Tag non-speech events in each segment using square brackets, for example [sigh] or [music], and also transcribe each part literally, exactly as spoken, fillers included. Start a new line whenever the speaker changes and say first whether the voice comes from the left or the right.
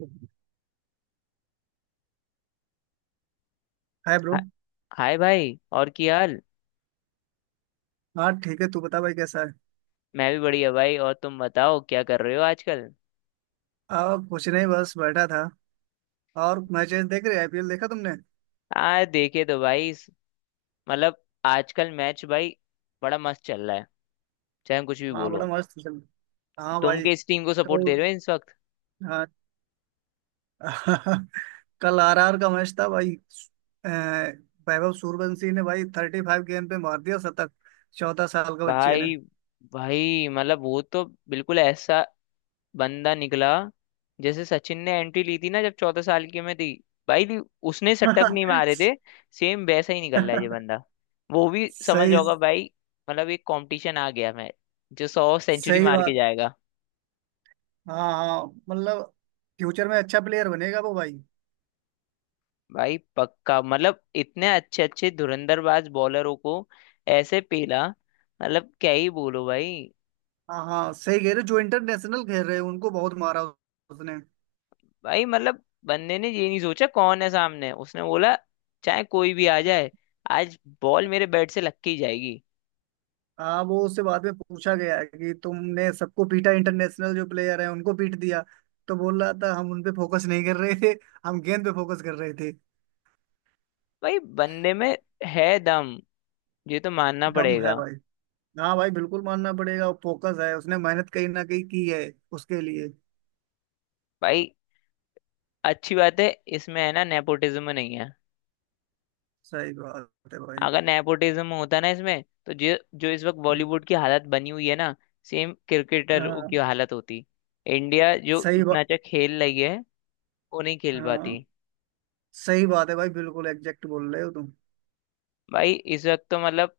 right: हाय
left: हा-
right: bro.
left: Hi भाई, और की हाल।
right: हाँ ठीक है। तू बता भाई कैसा है?
left: मैं भी बढ़िया भाई, और तुम बताओ क्या कर रहे हो आजकल।
right: आ कुछ नहीं बस बैठा था। और मैचेस देख रहे। आईपीएल देखा तुमने?
left: आ देखे तो भाई इस- मतलब आजकल मैच भाई बड़ा मस्त चल रहा है, चाहे हम कुछ भी
right: हाँ बड़ा
left: बोलो।
right: मस्त चल। हाँ
left: तुम
right: भाई।
left: किस टीम को सपोर्ट दे
right: कल।
left: रहे हो इस वक्त।
right: हाँ। [laughs] कल आरआर का मैच था भाई। अ, वैभव सूर्यवंशी ने भाई थर्टी फाइव गेंद पे मार दिया शतक। चौदह साल के बच्चे ने।
left: भाई भाई, मतलब वो तो बिल्कुल ऐसा बंदा निकला, जैसे सचिन ने एंट्री ली थी ना, जब चौदह साल की उम्र थी। भाई दी- उसने शतक नहीं मारे
right: [laughs]
left: थे। सेम वैसा ही निकल रहा है ये बंदा, वो भी समझ
right: सही।
left: जाओगा भाई। मतलब एक कंपटीशन आ गया मैं, जो सौ सेंचुरी
right: सही
left: मार के
right: बात।
left: जाएगा।
right: हाँ हाँ मतलब फ्यूचर में अच्छा प्लेयर बनेगा वो भाई।
left: भाई पक्का, मतलब इतने अच्छे अच्छे धुरंधरबाज बॉलरों को ऐसे पेला, मतलब क्या ही बोलो भाई।
right: हाँ हाँ सही कह रहे हो, जो इंटरनेशनल खेल रहे हैं उनको बहुत मारा उसने।
left: भाई मतलब बंदे ने ये नहीं सोचा कौन है सामने, उसने बोला चाहे कोई भी आ जाए, आज बॉल मेरे बैट से लग के ही जाएगी।
right: हाँ, वो उससे बाद में पूछा गया है कि तुमने सबको पीटा, इंटरनेशनल जो प्लेयर है उनको पीट दिया। तो बोल रहा था हम उन पे फोकस नहीं कर रहे थे, हम गेंद पे फोकस कर रहे थे।
left: भाई बंदे में है दम, ये तो मानना
right: दम
left: पड़ेगा।
right: है भाई। हाँ भाई बिल्कुल मानना पड़ेगा। फोकस है उसने, मेहनत कहीं ना कहीं की है उसके लिए।
left: भाई अच्छी बात है, इसमें है ना, नेपोटिज्म नहीं है।
right: सही बात है भाई।
left: अगर नेपोटिज्म होता ना इसमें, तो जो जो इस वक्त बॉलीवुड की हालत बनी हुई है ना, सेम क्रिकेटर की
right: हाँ
left: हालत होती। इंडिया जो
right: सही
left: इतना
right: बात।
left: अच्छा खेल रही है, वो नहीं खेल पाती।
right: हाँ सही बात है भाई। बिल्कुल एग्जैक्ट बोल रहे हो तुम।
left: भाई इस वक्त तो मतलब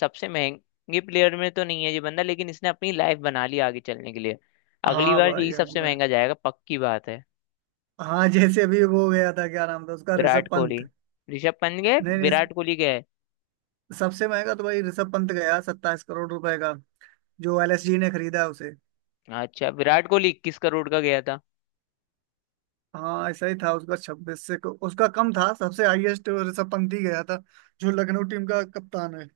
left: सबसे महंगे प्लेयर में तो नहीं है ये बंदा, लेकिन इसने अपनी लाइफ बना ली आगे चलने के लिए। अगली
right: हाँ
left: बार
right: भाई।
left: यही
right: हाँ
left: सबसे
right: भाई।
left: महंगा जाएगा, पक्की बात है।
right: हाँ जैसे अभी वो गया था, क्या नाम था उसका,
left: विराट
right: ऋषभ
left: कोहली,
right: पंत।
left: ऋषभ पंत गए।
right: नहीं नहीं।
left: विराट कोहली गए।
right: सबसे महंगा तो भाई ऋषभ पंत गया सत्ताईस करोड़ रुपए का, जो एलएसजी ने खरीदा उसे।
left: अच्छा विराट कोहली इक्कीस करोड़ का गया था।
right: हाँ ऐसा ही था। उसका छब्बीस से को- उसका कम था। सबसे हाईएस्ट ऋषभ पंत ही गया था, जो लखनऊ टीम का कप्तान है।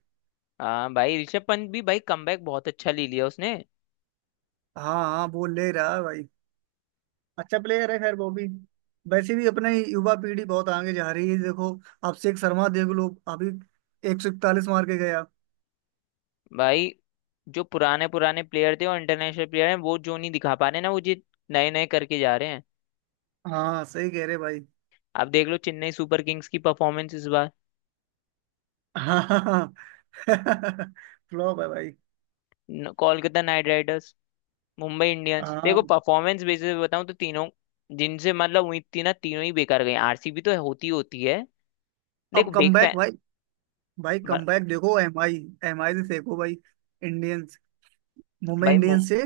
left: हाँ भाई, ऋषभ पंत भी भाई कमबैक बहुत अच्छा ले लिया उसने।
right: हाँ हाँ वो ले रहा है भाई। अच्छा प्लेयर है खैर वो भी। वैसे भी अपने युवा पीढ़ी बहुत आगे जा रही है देखो। अभिषेक शर्मा देख लो अभी, एक सौ इकतालीस मार के गया।
left: भाई जो पुराने पुराने प्लेयर थे और इंटरनेशनल प्लेयर हैं, वो जो नहीं दिखा पा रहे ना, वो जी नए नए करके जा रहे हैं।
right: हाँ सही कह रहे भाई।
left: आप देख लो चेन्नई सुपर किंग्स की परफॉर्मेंस इस बार।
right: हाँ। [laughs] फ्लॉप है भाई।
left: न- Kolkata Knight Riders, Mumbai Indians, देखो
right: हाँ
left: परफॉर्मेंस बेसिस पे बताऊं तो तीनों, जिनसे मतलब उम्मीद थी ना, तीनों ही बेकार गए। आरसीबी तो होती होती है, देखो
right: अब
left: बिग
right: कमबैक
left: फैन।
right: भाई। भाई कमबैक देखो एमआई एमआई से देखो भाई। इंडियंस, मुंबई
left: भाई मुं-
right: इंडियंस से।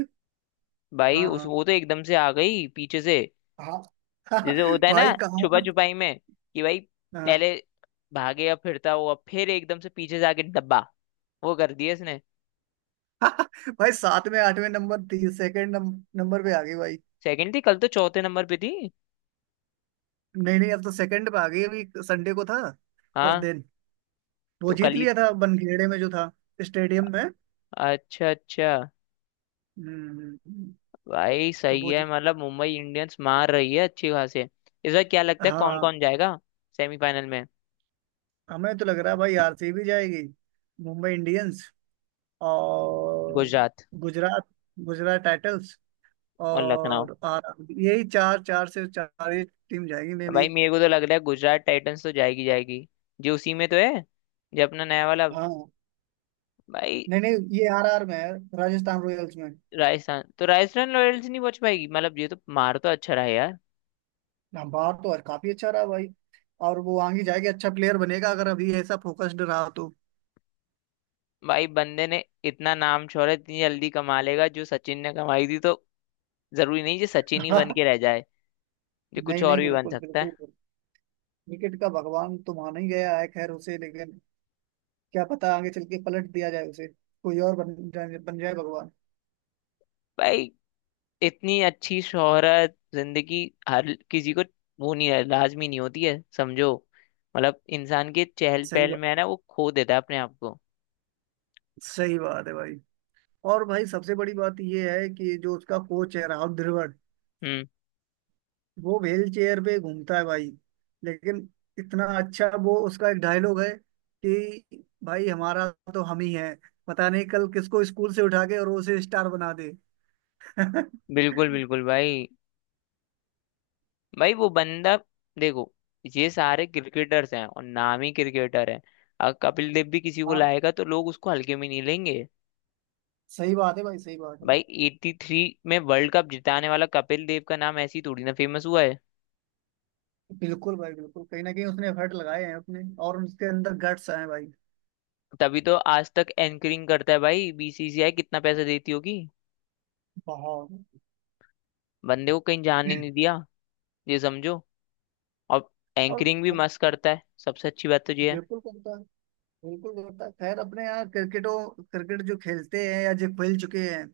left: भाई
right: हाँ
left: उस
right: हाँ।
left: वो तो एकदम से आ गई पीछे से।
right: हाँ।
left: जैसे
right: [laughs]
left: होता है ना
right: भाई कहाँ।
left: छुपा छुपाई में कि भाई
right: हाँ,
left: पहले भागेगा फिरता हुआ, फिर एकदम से पीछे से आके डब्बा, वो कर दिया इसने।
right: [laughs] भाई सातवें में आठवें नंबर थी, सेकंड नंबर पे आ गई भाई।
left: सेकंड थी कल, तो चौथे नंबर पे थी।
right: नहीं नहीं, अब तो सेकंड पे आ गई। अभी संडे को था उस
left: हाँ।
right: दिन, वो
left: तो कल
right: जीत
left: ही।
right: लिया था बनखेड़े में जो था, स्टेडियम में।
left: अच्छा अच्छा।
right: हम्म,
left: भाई
right: तो
left: सही
right: वो
left: है,
right: जी-
left: मतलब मुंबई इंडियंस मार रही है अच्छी खासे इस बार। क्या लगता है कौन
right: हाँ,
left: कौन जाएगा सेमीफाइनल में?
right: हमें तो लग रहा है भाई आरसीबी जाएगी, मुंबई इंडियंस, और
left: गुजरात।
right: गुजरात, गुजरात टाइटल्स,
left: और लखनऊ।
right: और आर यही चार, चार से चार ही टीम जाएगी मे भी।
left: भाई मेरे को तो लग रहा है गुजरात टाइटंस तो जाएगी जाएगी, जो उसी में तो है, जो अपना नया वाला।
right: हाँ
left: भाई
right: नहीं नहीं, ये आरआर में है, राजस्थान रॉयल्स में।
left: राजस्थान तो राजस्थान रॉयल्स नहीं पहुंच पाएगी, मतलब ये तो मार तो अच्छा रहा है यार।
right: हाँ, बाहर तो और काफी अच्छा रहा भाई। और वो आगे जाके अच्छा प्लेयर बनेगा अगर अभी ऐसा फोकस्ड रहा तो।
left: भाई बंदे ने इतना नाम शोहरत इतनी जल्दी कमा लेगा, जो सचिन ने कमाई थी, तो जरूरी नहीं जो सचिन
right: [laughs]
left: ही बन
right: नहीं।
left: के रह जाए, जो कुछ और
right: नहीं
left: भी बन
right: बिल्कुल
left: सकता है।
right: बिल्कुल। क्रिकेट का भगवान तो माना ही गया है खैर उसे, लेकिन क्या पता आगे चल के पलट दिया जाए उसे, कोई और बन जाए, बन जाए भगवान।
left: भाई इतनी अच्छी शोहरत जिंदगी हर किसी को वो नहीं है, लाजमी नहीं होती है, समझो। मतलब इंसान के चहल
right: सही
left: पहल
right: बात।
left: में है ना, वो खो देता है अपने आप को।
right: सही बात है भाई। और भाई सबसे बड़ी बात ये है कि जो उसका कोच है राहुल द्रविड़,
left: हम्म।
right: वो व्हील चेयर पे घूमता है भाई। लेकिन इतना अच्छा, वो उसका एक डायलॉग है कि भाई हमारा तो हम ही है, पता नहीं कल किसको स्कूल से उठा के और वो उसे स्टार बना दे। [laughs]
left: बिल्कुल बिल्कुल भाई। भाई वो बंदा, देखो, ये सारे क्रिकेटर्स हैं और नामी क्रिकेटर हैं। अगर कपिल देव भी किसी को
right: हाँ
left: लाएगा तो लोग उसको हल्के में नहीं लेंगे।
right: सही बात है भाई। सही बात है।
left: भाई तिरासी में वर्ल्ड कप जिताने वाला कपिल देव का नाम ऐसी थोड़ी ना फेमस हुआ है।
right: बिल्कुल भाई बिल्कुल कहीं ना कहीं उसने एफर्ट लगाए हैं अपने, और उसके अंदर गट्स आए हैं भाई।
left: तभी तो आज तक एंकरिंग करता है भाई, बीसीसीआई कितना पैसा देती होगी।
right: बहुत।
left: बंदे को कहीं जाने नहीं दिया, ये समझो। और
right: और
left: एंकरिंग भी मस्त करता है, सबसे अच्छी बात तो ये है।
right: बिल्कुल करता है। बिल्कुल होता है। खैर अपने यहाँ क्रिकेटों क्रिकेट जो खेलते हैं या जो खेल चुके हैं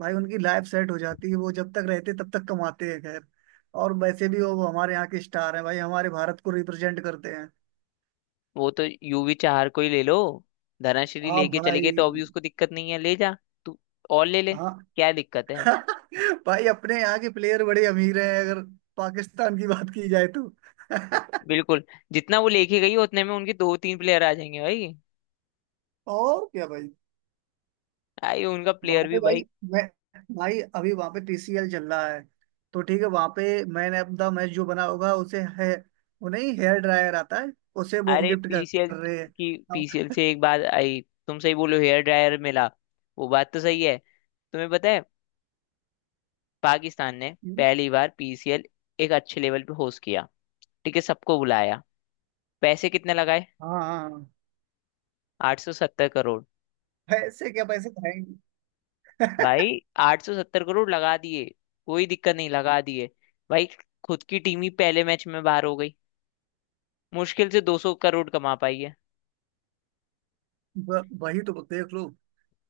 right: भाई, उनकी लाइफ सेट हो जाती है। वो जब तक रहते तब तक कमाते हैं खैर। और वैसे भी वो हमारे यहाँ के स्टार हैं भाई, हमारे भारत को रिप्रेजेंट करते हैं।
left: वो तो यूवी चार को ही ले लो, धनाश्री
right: हाँ
left: लेके चले गए,
right: भाई।
left: तो अभी उसको दिक्कत नहीं है, ले जा तू और ले ले,
right: हाँ
left: क्या दिक्कत है।
right: [laughs] भाई अपने यहाँ के प्लेयर बड़े अमीर हैं, अगर पाकिस्तान की बात की जाए तो। [laughs]
left: बिल्कुल, जितना वो लेके गई उतने में उनके दो तीन प्लेयर आ जाएंगे भाई।
right: और क्या भाई।
left: आई उनका प्लेयर
right: वहां पे
left: भी भाई।
right: भाई। मैं भाई अभी वहां पे पीसीएल चल रहा है, तो ठीक है वहां पे मैंने अपना मैच जो बना होगा उसे है, वो नहीं हेयर ड्रायर आता है उसे वो
left: अरे
right: गिफ्ट कर
left: पीसीएल
right: रहे हैं।
left: की, पीसीएल
right: अब-
left: से एक बात आई, तुम सही बोलो हेयर ड्रायर मिला, वो बात तो सही है। तुम्हें पता है, पाकिस्तान ने पहली बार पीसीएल एक अच्छे लेवल पे होस्ट किया, ठीक है, सबको बुलाया, पैसे कितने लगाए,
right: हाँ हाँ हाँ।
left: आठ सौ सत्तर करोड़।
right: पैसे क्या पैसे खाएंगे। [laughs]
left: भाई आठ सौ सत्तर करोड़ लगा दिए, कोई दिक्कत नहीं लगा दिए। भाई खुद की टीम ही पहले मैच में बाहर हो गई, मुश्किल से दो सौ करोड़ कमा पाई है।
right: ब- वही तो देख लो।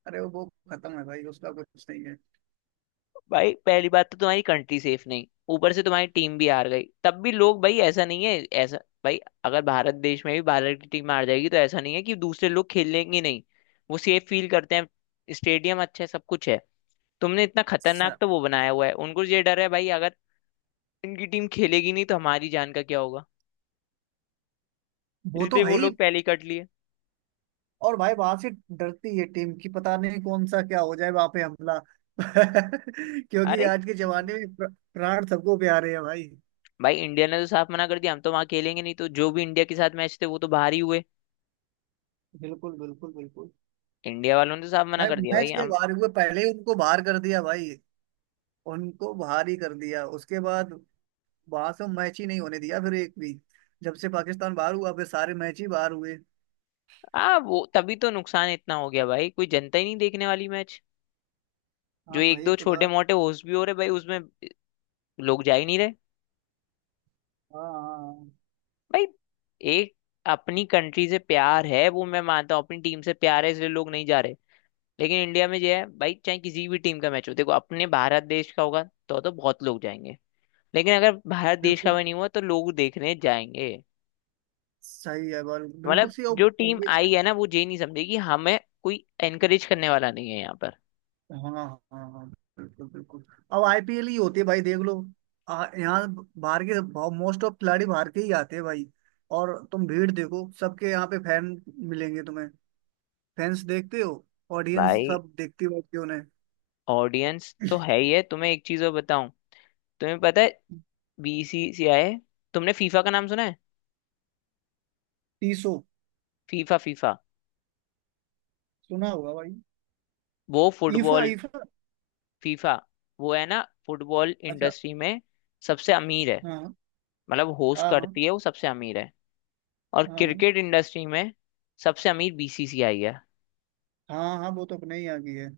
right: अरे वो खत्म है भाई, उसका कुछ नहीं है।
left: भाई पहली बात तो तुम्हारी कंट्री सेफ नहीं, ऊपर से तुम्हारी टीम भी हार गई, तब भी लोग, भाई ऐसा नहीं है ऐसा। भाई अगर भारत देश में भी भारत की टीम हार जाएगी, तो ऐसा नहीं है कि दूसरे लोग खेलेंगे नहीं, वो सेफ फील करते हैं, स्टेडियम अच्छा है, सब कुछ है। तुमने इतना खतरनाक
right: स-
left: तो वो बनाया हुआ है, उनको ये डर है भाई, अगर इनकी टीम खेलेगी नहीं तो हमारी जान का क्या होगा।
right: वो तो
left: इसलिए
right: है
left: वो
right: ही।
left: लोग पहले ही कट लिए।
right: और भाई वहां से डरती है टीम की, पता नहीं कौन सा क्या हो जाए वहां पे हमला। [laughs] क्योंकि
left: अरे
right: आज के जमाने में प्र- प्राण सबको प्यारे हैं भाई।
left: भाई, इंडिया ने तो साफ मना कर दिया, हम तो वहां खेलेंगे नहीं, तो जो भी इंडिया के साथ मैच थे वो तो बाहर ही हुए।
right: बिल्कुल बिल्कुल बिल्कुल।
left: इंडिया वालों ने तो साफ मना
right: भाई
left: कर दिया,
right: मैच
left: भाई
right: के
left: हम।
right: बाहर हुए, पहले ही उनको बाहर कर दिया भाई। उनको बाहर ही कर दिया उसके बाद, वहां से मैच ही नहीं होने दिया फिर एक भी। जब से पाकिस्तान बाहर हुआ फिर सारे मैच ही बाहर हुए।
left: आ वो तभी तो नुकसान इतना हो गया भाई, कोई जनता ही नहीं देखने वाली मैच, जो
right: हाँ
left: एक
right: भाई
left: दो
right: तो
left: छोटे
right: बात।
left: मोटे होस्ट भी हो रहे भाई उसमें लोग जा ही नहीं रहे।
right: हाँ हाँ हाँ,
left: भाई एक, अपनी कंट्री से प्यार है वो मैं मानता हूँ, अपनी टीम से प्यार है, इसलिए लोग नहीं जा रहे। लेकिन इंडिया में जो है भाई, चाहे किसी भी टीम का मैच हो, देखो अपने भारत देश का होगा तो तो बहुत लोग जाएंगे, लेकिन अगर भारत देश का
right: बिल्कुल
left: भी नहीं हुआ तो लोग देखने जाएंगे।
right: सही है बाल, बिल्कुल
left: मतलब
right: सही। और
left: जो टीम
right: पहले।
left: आई है ना, वो ये नहीं समझेगी हमें कोई एनकरेज करने वाला नहीं है यहाँ पर।
right: हाँ हाँ हाँ बिल्कुल बिल्कुल। अब आईपीएल ही होती है भाई देख लो। आ, यहाँ बाहर के, मोस्ट ऑफ खिलाड़ी बाहर के ही आते हैं भाई। और तुम भीड़ देखो, सबके यहाँ पे फैन मिलेंगे तुम्हें। फैंस देखते हो, ऑडियंस
left: भाई
right: सब देखती बैठती उन्हें।
left: ऑडियंस तो है ही है, तुम्हें एक चीज और बताऊं, तुम्हें पता है
right: [laughs]
left: बीसीसीआई, तुमने फीफा का नाम सुना है।
right: टीसो
left: फीफा फीफा,
right: सुना होगा भाई।
left: वो
right: ईफा
left: फुटबॉल,
right: ईफा।
left: फीफा, वो है ना फुटबॉल
right: अच्छा।
left: इंडस्ट्री में सबसे अमीर है,
right: हाँ।
left: मतलब होस्ट
right: हाँ। हाँ।
left: करती है वो सबसे अमीर है, और
right: हाँ।
left: क्रिकेट इंडस्ट्री में सबसे अमीर बीसीसीआई है।
right: हाँ हाँ वो तो अपने ही आ गई है।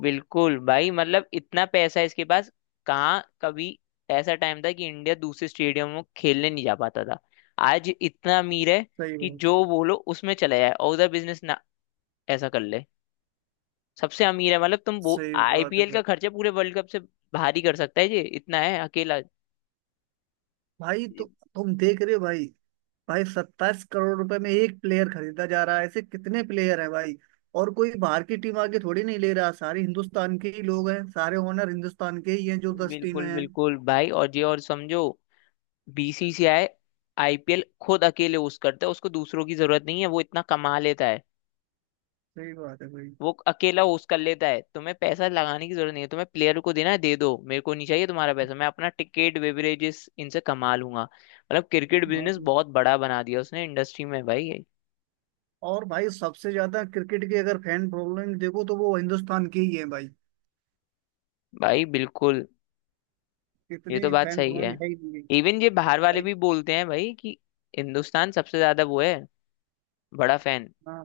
left: बिल्कुल भाई, मतलब इतना पैसा है इसके पास। कहाँ कभी ऐसा टाइम था कि इंडिया दूसरे स्टेडियम में खेलने नहीं जा पाता था, आज इतना अमीर है
right: सही
left: कि
right: बात।
left: जो बोलो उसमें चला जाए और उधर बिजनेस ना ऐसा कर ले। सबसे अमीर है, मतलब तुम वो
right: सही बात है
left: आईपीएल
right: भाई।
left: का खर्चा पूरे वर्ल्ड कप से भारी कर सकता है, ये इतना है अकेला।
right: भाई तो तुम देख रहे हो भाई। भाई सत्ताईस करोड़ रुपए में एक प्लेयर खरीदा जा रहा है, ऐसे कितने प्लेयर हैं भाई। और कोई बाहर की टीम आके थोड़ी नहीं ले रहा, सारे हिंदुस्तान के ही लोग हैं, सारे ओनर हिंदुस्तान के ही हैं जो दस टीमें
left: बिल्कुल
right: हैं।
left: बिल्कुल भाई, और ये और समझो, बीसीसीआई आईपीएल खुद अकेले उस करता है, उसको दूसरों की जरूरत नहीं है, वो इतना कमा लेता है।
right: सही बात है भाई।
left: वो अकेला होस्ट कर लेता है, तुम्हें पैसा लगाने की जरूरत नहीं है, तुम्हें प्लेयर को देना है दे दो, मेरे को नहीं चाहिए तुम्हारा पैसा, मैं अपना टिकट बेवरेजेस इनसे कमा लूंगा, मतलब क्रिकेट
right: हाँ,
left: बिजनेस बहुत बड़ा बना दिया उसने इंडस्ट्री में भाई।
right: और भाई सबसे ज्यादा क्रिकेट की अगर फैन फॉलोइंग देखो तो वो हिंदुस्तान की ही है भाई।
left: भाई बिल्कुल, ये
right: इतनी
left: तो बात
right: फैन
left: सही है।
right: फॉलोइंग है ही नहीं
left: इवन ये बाहर वाले
right: भाई।
left: भी बोलते हैं भाई कि हिंदुस्तान सबसे ज्यादा वो है, बड़ा फैन।
right: हाँ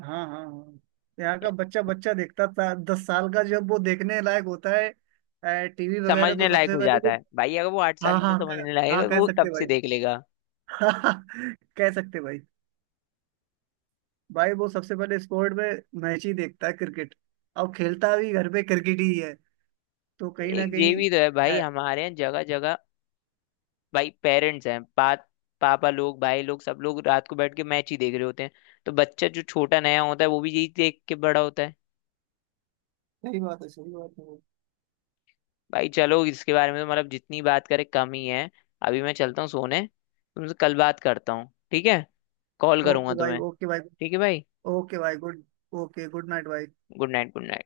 right: हाँ हाँ हाँ। यहाँ का बच्चा बच्चा देखता था दस साल का जब वो देखने लायक होता है टीवी वगैरह,
left: समझने
right: तो
left: लायक
right: सबसे
left: हो
right: पहले
left: जाता
right: वो।
left: है भाई, अगर वो आठ साल
right: हाँ
left: की में
right: हाँ कह,
left: समझने लायक
right: हाँ
left: है
right: कह
left: वो
right: सकते
left: तब से
right: भाई।
left: देख लेगा।
right: [laughs] हाँ, कह सकते भाई। भाई वो सबसे पहले स्पोर्ट में मैच ही देखता है क्रिकेट, और खेलता भी घर पे क्रिकेट ही है। तो कहीं ना
left: एक ये
right: कहीं
left: भी तो है भाई,
right: है।
left: हमारे यहाँ जगह जगह भाई पेरेंट्स हैं, पा, पापा लोग भाई लोग सब लोग रात को बैठ के मैच ही देख रहे होते हैं, तो बच्चा जो छोटा नया होता है वो भी यही देख के बड़ा होता है।
right: सही बात है। सही बात है।
left: भाई चलो इसके बारे में तो मतलब जितनी बात करें कम ही है, अभी मैं चलता हूँ सोने, तुमसे कल बात करता हूँ ठीक है, कॉल करूंगा
right: ओके भाई।
left: तुम्हें,
right: ओके भाई।
left: ठीक है भाई,
right: ओके भाई गुड। ओके गुड नाइट भाई।
left: Good night, good night.